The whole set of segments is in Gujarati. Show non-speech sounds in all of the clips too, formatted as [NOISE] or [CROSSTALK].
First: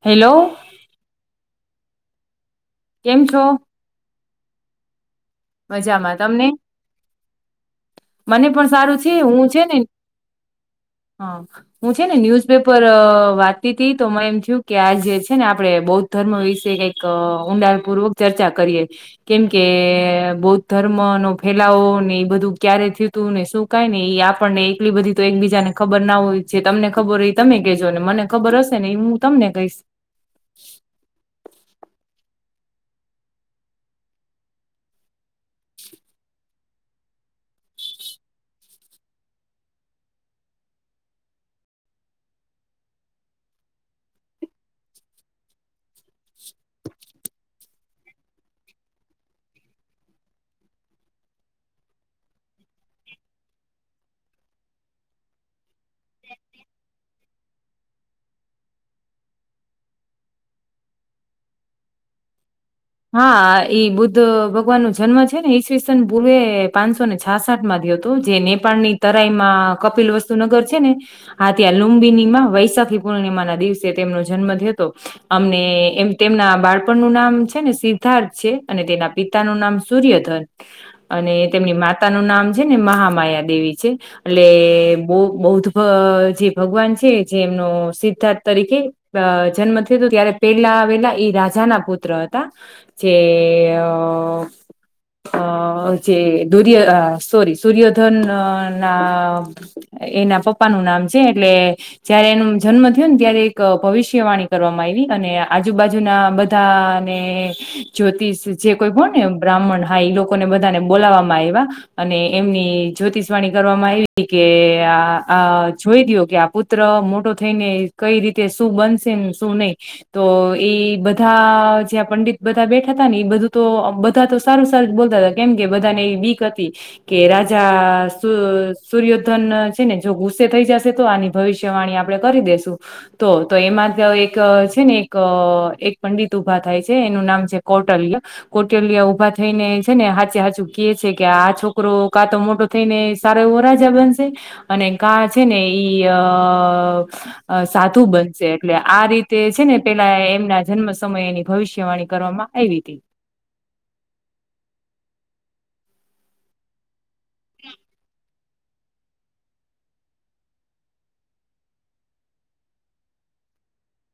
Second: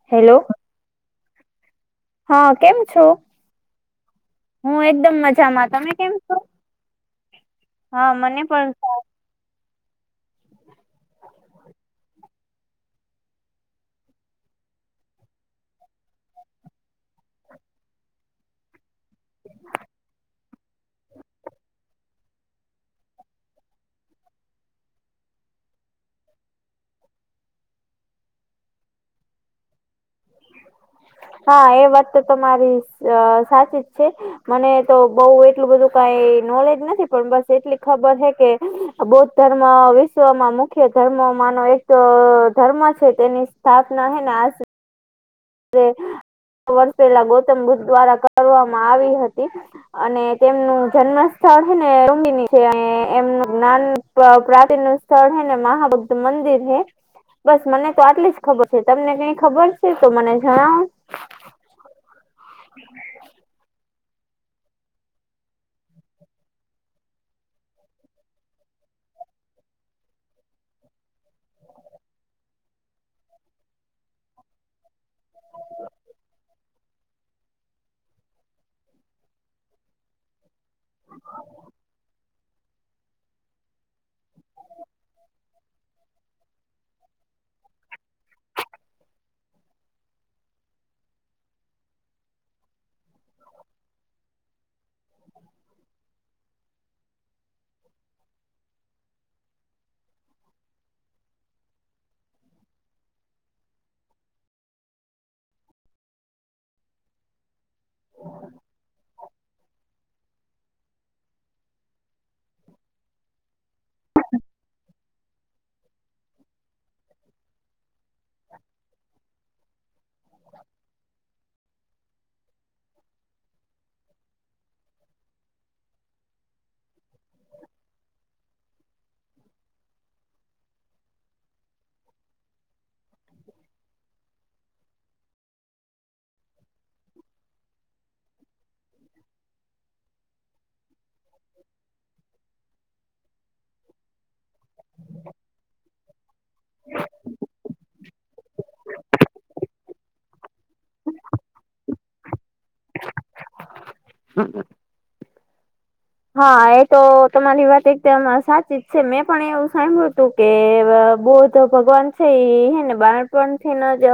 હેલો હા, કેમ છો? હું એકદમ મજામાં, તમે કેમ છો? મને પણ સારું છે, હું છે ને હ હું છે ને ન્યૂઝ પેપર વાતતી હતી તો એમ થયું કે આ જે છે ને આપણે બૌદ્ધ ધર્મ વિશે કઈક એક ઊંડાણ પૂર્વક ચર્ચા કરીએ, કેમ કે બૌદ્ધ ધર્મ નો ફેલાવો ને એ બધું ક્યારે થય તું ને શું કાય ને એઈ આપણને એકલી બધી તો એકબીજાને ખબર ના હોય છે, તમને ખબર હોય તમે કહેજો ને મને ખબર હશે ને એ હું તમને કહીશ, હા, એ વાત તો તમારી સાચી જ છે, મને તો બઉ એટલું બધું કઈ નોલેજ નથી પણ બસ એટલી ખબર છે, કે બૌદ્ધ ધર્મ વિશ્વમાં મુખ્ય ધર્મ માનો એક ધર્મ છે, તેની સ્થાપના હને વર્ષ પહેલા ગૌતમ બુદ્ધ દ્વારા કરવામાં આવી હતી. અને તેમનું જન્મ સ્થળ છેને ઉુંબીની છે, એમનું [INAUDIBLE] પ્રાચીન સ્થળ હૈ ને મહાભક્ત મંદિર હૈ, બસ મને તો આટલી જ ખબર છે, તમને કઈ ખબર છે તો મને જણાવો. હા, ઈ બુદ્ધ ભગવાન નું જન્મ છે ને ઈસવીસન પૂર્વે પાંચસો ને છ સાઠ માંથી હતું જે નેપાળ ની તરાઈમાં કપિલ વસ્તુ નગર છે, ને હા, ત્યાં લુંબિનીમાં વૈશાખી પૂર્ણિમા ના દિવસે તેમનો જન્મ થયો હતો. અમને એમ તેમના બાળપણ નું નામ છે, ને સિદ્ધાર્થ છે અને તેના પિતા નું નામ સૂર્યધન. અને તેમની માતા નું નામ છે ને મહામાયા દેવી છે, એટલે બૌ બૌદ્ધ જે ભગવાન છે, જે એમનો સિદ્ધાર્થ તરીકે અ જન્મ થું ત્યારે પેલા આવેલા એ રાજા ના પુત્ર હતા, જે અ જે [INAUDIBLE] સ્ય સોરી સૂર્યધન ના એના પપ્પાનુંું નામ છે, એટલે જયારે એનો જન્મ થયો ને ત્યારે એક ભવિષ્યવાણી કરવામાં આવી, અને આજુબાજુના બધા જ્યોતિષ જે કોઈ ભ ને બ્રાહ્મણ હા ઈ લોકોને બધાને બોલાવવામાં આવ્યા, અને એમની જ્યોતિષવાણી કરવામાં આવી, કે આ જોઈ દયો કે આ પ ત્ર મોટો થઈને, કઈ રીતે શું બનશે ને શું નહી તો એ બધા જ્યાં પંડિત બધા બેઠા હતા ને એ બધું તો બધા તો સારું સારું બોલતા હતા કેમ કે બધા ને એ બીક હતી. કે રાજા સૂર્યોધન છે ને જો ગુસ્સે થઈ જશે તો આની ભવિષ્યવાણી આપણે કરી દેસું તો તો એમાં એક છે ને એક એક પંડિત ઊભા થાય છે. એનું નામ છે કૌટલ્ય કોટલિયા ઉભા થઈને છે ને હાચે હાંચું કયે છે કે આ છોકરો કાં તો મોટો થઈ ને સારા એવો રાજા બનશે અને કા છે ને ઈ અ અ સાધુ બનશે એટલે આ રીતે છે ને પેલા એમના જન્મ સમયની ભવિષ્ય વાણી કરવામાં આવી હતી. હા એ તો તમારી વાત એકદમ સાચી છે, મેં પણ એવું સાંભ્યું હતું કે બૌદ્ધ ભગવાન છે હેને બાળપણથીને જ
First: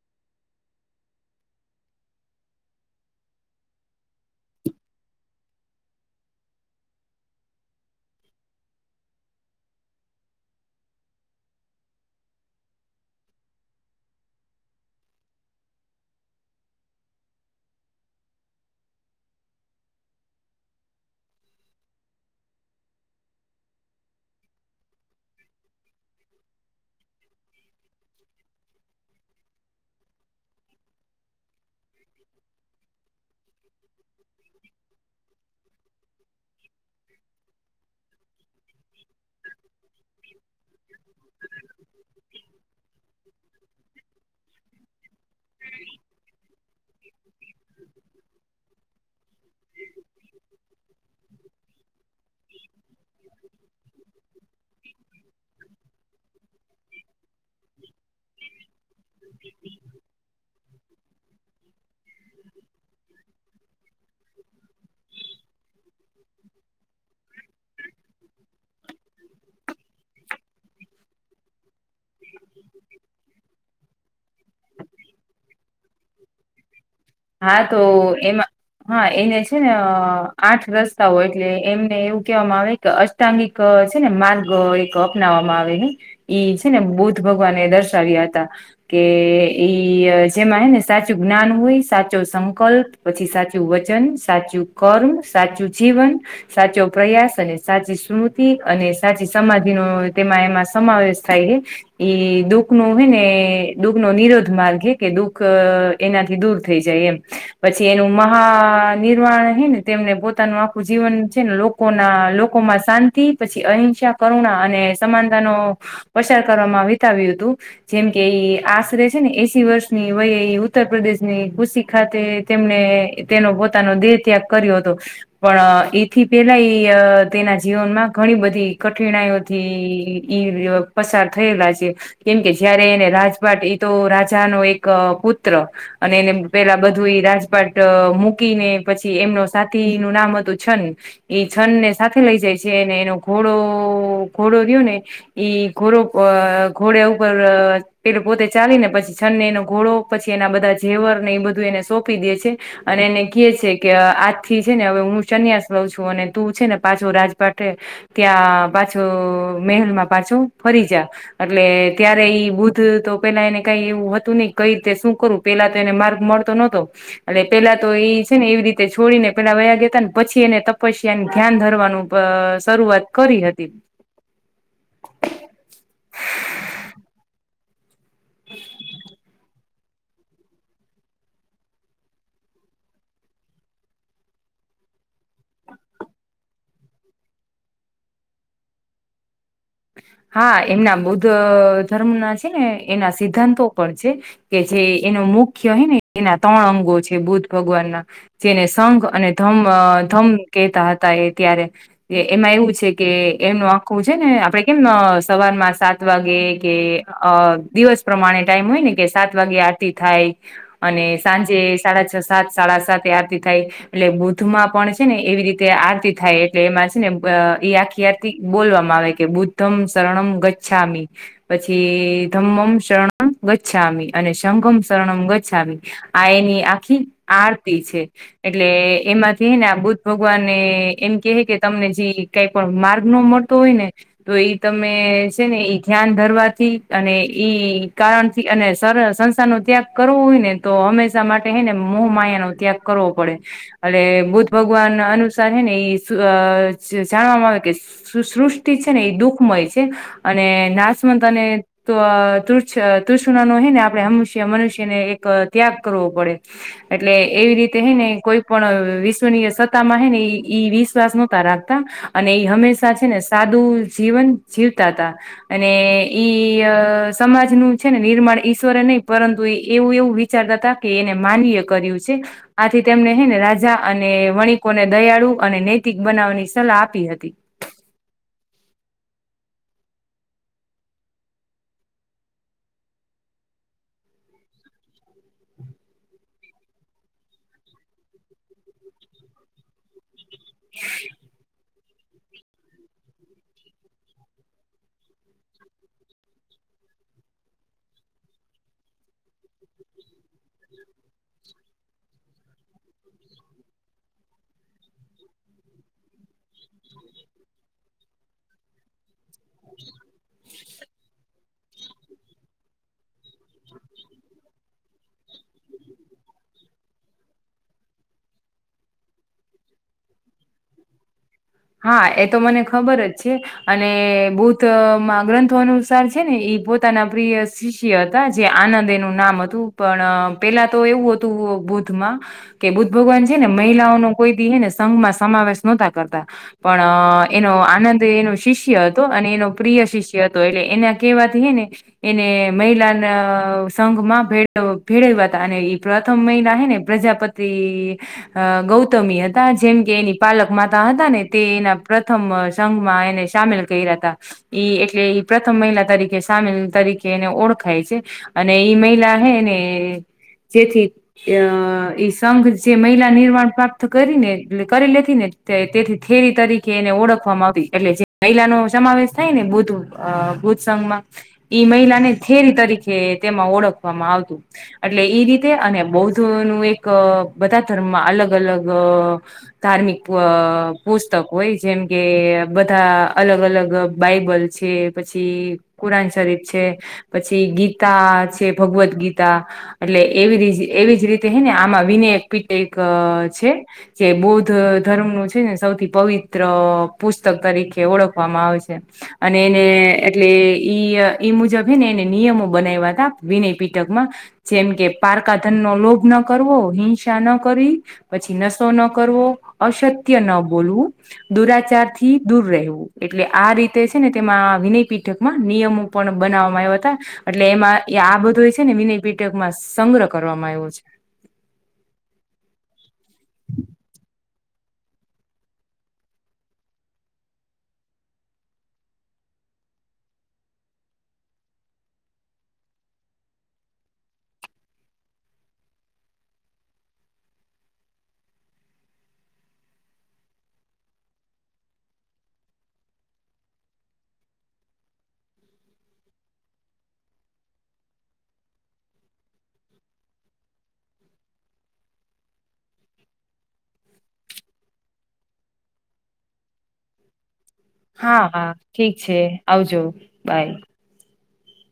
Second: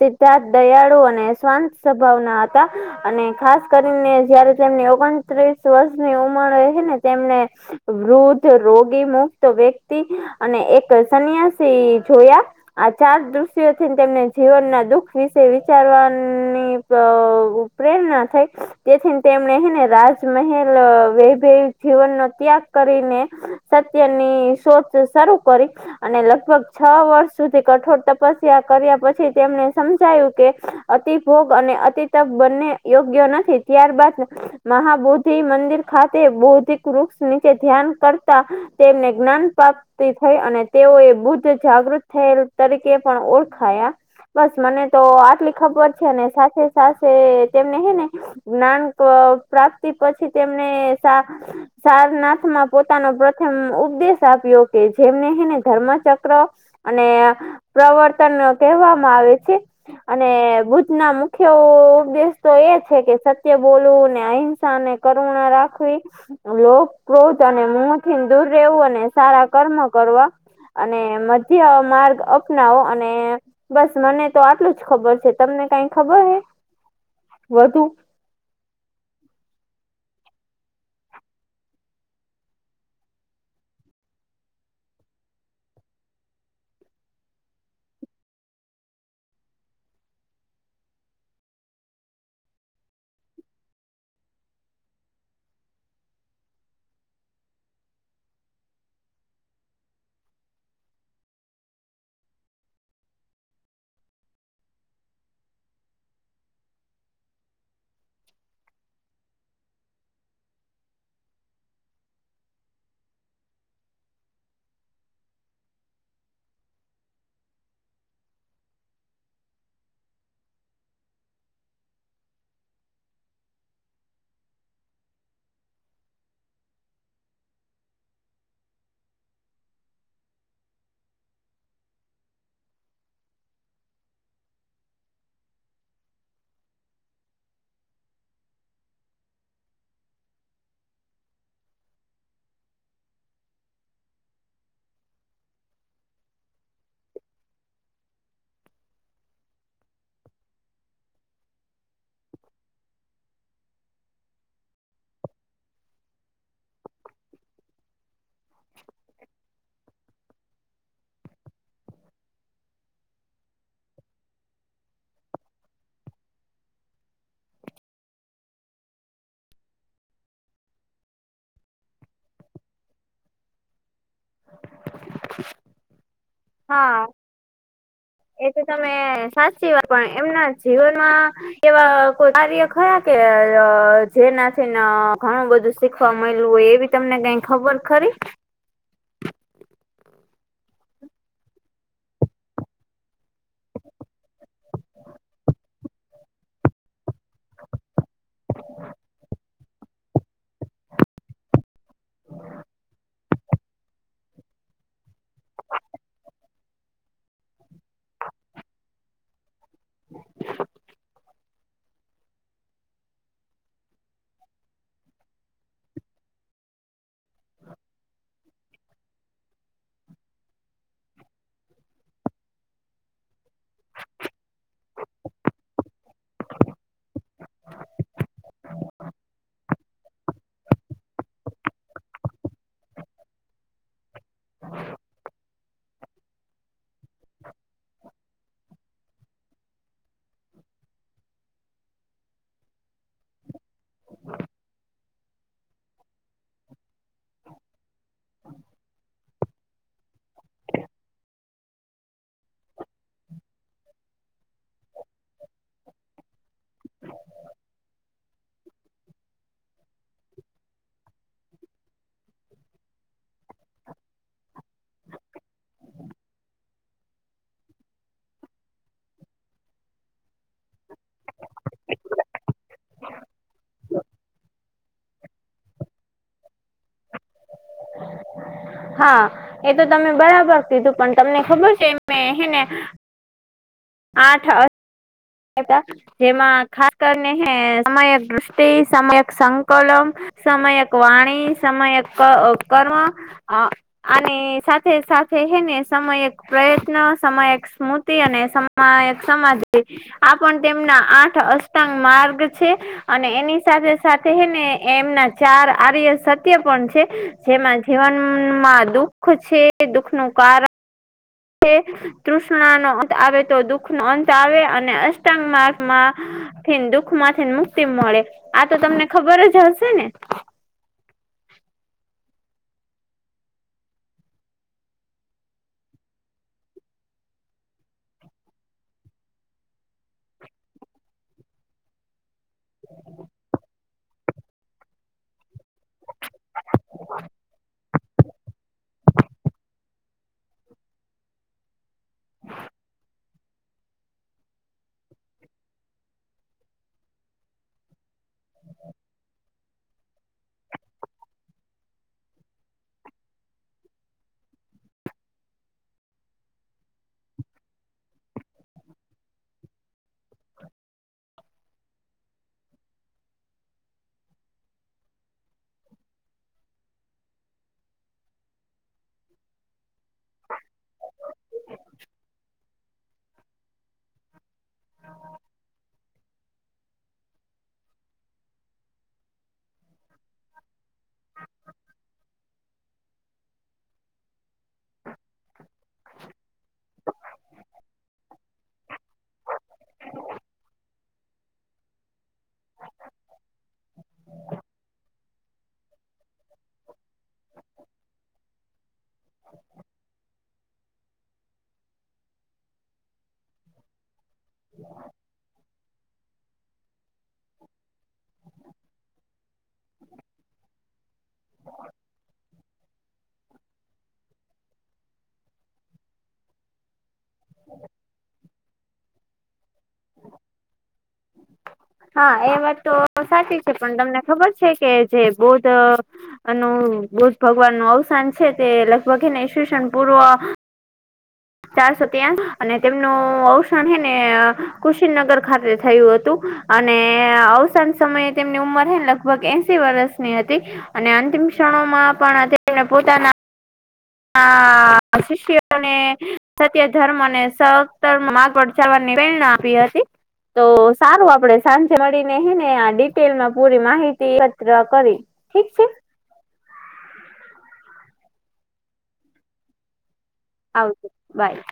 સિદ્ધાર્થ દયાળુ અને શવાંત સ્વભાવના હતા અને ખાસ કરીને જયારે તેમની ઓગણત્રીસ વર્ષની ઉંમરે હેને તેમને વૃદ્ધ રોગી મુક્ત વ્યક્તિ અને એક સન્યાસી જોયા આ ચાર દ્રશ્યો થી તેમને જીવનના દુઃખ વિશે વિચારવાની અ પ્રેરણા થાય તેથીને તેમણે હેને રાજમહેલ વૈભવ જીવનનો ત્યાગ કરીને સત્યની શોધ શરૂ કરી અને લગભગ છ વર્ષ સુધી કઠોર તપસ્યા કર્યા પછી તેમને સમજાયું કે અતિભોગ અને અતિતપ બંને યોગ્ય નથી ત્યારબાદ મહાબોદધિ મંદિર ખાતે બૌદ્ધિક વૃક્ષ નીચે ધ્યાન કરતા તેમને જ્ઞાન પ્રાપ્ત થઈ અને તેઓ એ બુદ્ધ જાગૃત થયેલ તરીકે પણ ઓળખાયા બસ મને તો આટલી ખબર છે સાથે સાથે તેમને હેને આમ તો પ્રાપ્તિ પછી તેમને સા સારનાથમાં પોતાનો પ્રથમ ઉપદેશ આપ્યો કે જેમને હેને ધર્મચક્ર અને પ્રવર્તન કેવામાં આવે છે. અને બુદ્ધ નો મુખ્ય ઉપદેશ તો એ છે કે સ કે બોલવું ને અહિંસાને કરુણા રાખવી લોક ક્રોધ અને મોહથીને દૂર રહેવું અને સારા કર્મ કરવા અને મધ્ય માર્ગ અપનાવો અને બસ મને તો આટલું જ ખબર છે. તમને કાઈ ખબર હે હા તો વધુ એમાં હા એને છે ને આઠ રસ્તાઓ એટલે એમને એવું કેહેવામાં આવે અષ્ટાંગિક છે ને માર્ગ એક અપનાવવામાં આવે ને ઈ છે ને બૌદ્ધ ભગવાને એ દર્શાવ્યા હતા કે ઈ જેમાં હેને સાચું જ્ઞાન હોય સાચું જો સંકલ્પ પછી સાચું વચન સાચું કર્મ સાચું જીવન સાચો પ્રયાસ અને સાચી સ્મૃતિ અને સાચી સમાધિનો તેમાં એમાં સમાવેશ થાય હે ઈ દુઃખ નો હે ને દુઃખ નો નિરોધ માર્ગ હે કે દુઃખ એનાથી દૂર થઈ જાય એમ પછી એનું મહાનિમાણ હે ને તેમને પોતાનું આખું જીવન છે ને લોક લોકો ના લોકોમાં શાંતિ પછી અહિંસા કરુણા અને સમાનતાનો પસાર કરવામાં વીતા વ્યુ હતું જેમ કે એઈ આશરે છે ને એસી વર્ષની વય એ ઉત્તર પ્રદેશ ની ગુસી ખાતે તેમને તેનો પોતાનો દેહ ત્યાગ કર્યો હતો. પણ એથી પેલા તેના જીવનમાં ઘણી બધી કઠિનાઓ થી ઈ પસાર થયેલા છે. કેમકે જયારે એને રાજભાટ ઈતો રાજાનો એક પુત્ર અને એને પેલા બધું એ રાજપાટ મૂકી ને પછી એમનું સાથી નું નામ હતું છન એ છનં ને સાથે લઈ જાય છે અને એનો ઘોડો ઘોડો રીયો ને ઈ ઘોડો અ ઘોડે ઉપર અ પેલો પોતે ચાલીને પછી છન્ને એનો ઘોડો પછી એના બધા ઝેવર ને એ બધું એને સોંપી દે છે. અને એને કેય છે કે આજ થી છે ને હું સંન્યાસ લવ છું અને તું છે ને પાછો રાજપાઠ એ ત્યાં પાછું મહેલ માં પાછું ફરીજા. એટલે ત્યારે ઈ બુદ્ધ તો પેલા એને કઈ એવું હતું નઈ કઈ રીતે શું કરું પેલા તો એને માર્ગ મળતો નતો એટલે પેલા તો ઈ છે ને એવી રીતે છોડી ને પેલા વયા ગયાતા ને પછી એને તપસ્યાને ધ્યાન ધરવાનું અ શરૂઆત કરી હતી. [INAUDIBLE] હા. એ તો તમે સાચી વાત પણ એમના જીવનમાં એવા કોઈ કાર્ય ખરા કે જેનાથી ને ઘણું બધું શીખવા મયલું હોય એવી તમને કઈ ખબર ખરી. હા એમના બૌદ્ધ ધર્મ ના છે ને એના સિદ્ધાંતો પણ છે. કે જે એનો મુખ્ય હેને એના ત્રણ અંગો છે બુદ્ધ ભગવાનના. જેને સંઘ અને ધમ ધમ કેતા હતા એ ત્યારે. એ એમાં એવું છે કે એમનું આખું છે ને આપડે કેમ સવારમાં સાત વાગે કે અ દિવસ પ્રમાણે ટાઈમ હોય ને કે સાત વાગે આ આતી થાય અને સાંજે સાડા છ સાત સાડા સાતે આરતી થાય એ એટલે બુદ્ધમાં પણ છે ને એવી રીતે આરતી થાય એટલે એમાં છે ને એ આખી આર તી બોલવામાં આવેકે, બુદ્ધમ, શરણમ, ગછામી. પછી ધમ્મમ શરણમ ગછામી અને શંઘમ શરણમ ગછામી. આ યેની આખી આરતી છે. એટલે એમાંથી હેને આ બુદ્ધ ભગવાનને એમ કે કેહે તમને જી કંઈપણ માર્ગનો મળતો હોયને તો ઈ તમે છે ને ઈ ધ્યાન ધરવાથી અને ઈ કારણ તી અને સર સંસ્થાનો ત્યાગ કરવો હોય, નેતો હંમેશા માટે હેને મોહમાયા નો ત્યાગ કરવો પડે. અને બુદ્ધ ભગવાન અનુસાર હે ને એ જાણવામાં આવે કે શું સૃષ્ટિ છે નેએ દુઃખમય છે અને નાસમંત અને તોત તૃષ્ણાનો હવે આપણે મનુષ્યને એક ત્યાગ કરવો પડે. એટલે એવી રીતે હેને કોઈપણ વિશ્વનીય સત્તામાં હેને ઈ વિશ્વાસ નહોતા રાખતા. અને એ હંમેશા છે ને સાદું જીવન જીવતા તા. અને ઈ સમાજનું છે ને નિર્માણ ઈશ્વરે નહીં પરંતુ એવું એવું વિચારતા હતા કે એને માનીએ કર્યું છે. આથી તેમને હેને રાજા અને વણિકોને દયાળુ અને નૈતિક બનાવવાની સલાહ આપી હતી. હા એતો તમે બરાબર કીધું પણ તમને ખબર છે ને મે હે ના આઠ આ એ હતા જેમાં ખાસ કરીને હે સમયક દષ્ટિ સમયક સંકલો સમયક વાણી સમયક ક કર્મ આ અને સાથે સાથે હેને સમય એક પ્રયત્ન સમય એક સ્મૃતિ અને સમ [UNINTELLIGIBLE] સમાધિ આ પણ તેમના આઠ અષ્ટાંગ માર્ગ છે. અને એની સાથે સાથે હે ને એમના ચાર આર્ય સત્ય પણ છે. જેમાં જીવનમાં દુખ છે દુઃખનું કારણ [UNINTELLIGIBLE] જે તૃષ્ણાનો અંત આવે તો દુઃખનો અંત આવે અને અષ્ટાંગ માર્ગમાં થીને દુઃખમાંથીને મુક્તિ મળે આતો તમને ખબર જ હશે ને. હા એતો મને ખબર જ છે. અને બૌદ્ધ મા ગ્રંથો અનુસાર છે ઈ પોતાના પ્રિય શિષ્ય ઈ હતા જે આનંદ એનું નામ હતું પણ પેલા તો એવું હતું બુધમાં કે બુદ્ધ ભગવાન છે ને મહિલાઓ ન કોઈ દીને સંઘમાં સમાવેશ નો તા કરતા. પણ એનો આનંદ એનો શિષ્ય હતો અને એનો પ્રિય શિષ્ય તો એટલે એના કેવા હેને એને મહિલાના સંઘમાં ભેળ્યા હતા અને એ પ્રથમ મહિલા હે ને પ્રજાપતિ તે આ ગૌતમી હતા જેમ કે એની પાલક માતા હતા ને તે એના પ્રથમ સંઘમાં એને સામેલ કર્યા હતા. ઈ એટલે ઈ પ્રથમ મહિલા તરીકે સામેલ તરીકે એને ઓળખાય છે. અને ઈ મહિલા હૈં ને જેથી આ ઈ સંઘ જે મહિલા નિર્માણ પ્રાપ્ત કરીને કરી લેતી ને તેથી થેરી તરીકે એને ઓળખવામાં આવી એટલેજે મહિલા નો સમાવેશ થાય ને બુધ બુધ સંઘમાં. ઈ મહિલાને થેરી તરીકે તેમાં ઓળખવામાં આવતું. અટલે એઈ રીતે અને બૌદ્ધનું એક બધા ધર્મમાં અલગ અલગ આ ધાર્મિક આ પુસ્તક હોય જેમ કે બધા અલગ અલગ અ બાઈબલ છે, પછી કુરાન શરીફ છે. પછી ગીતા છે, ભગવદગીતા. એટલે એવી રી એવી જ રીતે હેને આમાં વિનયકપીટક અ છે. જે બૌદ્ધધર્મનું છે, ને. સૌથી પવિત્ર પુસ્તક તરીકે ઓળખવામાં આવે છે. અને એને એટલે ઈ મુજબ હેને એને નિયમો બનાયવતા. વિનયપીટકમાં જેમ કે પારકાધનનો લોભ ના. કરવો હિંસા ન કરવી પછી નશો ન કરવો અસત્ય ન બોલવું. દુરાચાર થી દૂર રહેવું એટલે આ રીતે છે ને તેમાં વિનય પીઠકમાં નિયમો પણ બનાવવામાં આવ્યા તા. એટલે એમાં આ બધો એ છે ને વિનય પીટકમાં સંગ્રહ કરવામાં આવ્યો છે. હા એ વાત તો સાચી છે પણ તમને ખબર છે કે જે બૌદ્ધ અને બુદ્ધ ભગવાન નું અવસાન છે તે લગભગ એને શષણ પૂર્વ ચારસો ત્યાંસ અને તેમનું અવસાન હે ને કુશીનનગર ખાતે થયું હતું. અને અવસાન સમયે તેમની ઉંમર હે લગભગ એશ વર્ષની હતી અને અંતિમ ક્ષણોમાં પણ તે પોતાના આ શિષ્યઓને સત્ય ધર્મને સહર્મ આગળ જવાની પ્રેરણા આપી હતી. તો સારું આપડે સાંજે મળીને હેને આ ડિટેલમાં પૂરી માહિતી એકત્ર કરી ઠીક છે. હા હા ઠીક છે આવજો બાય. આવજો બાય.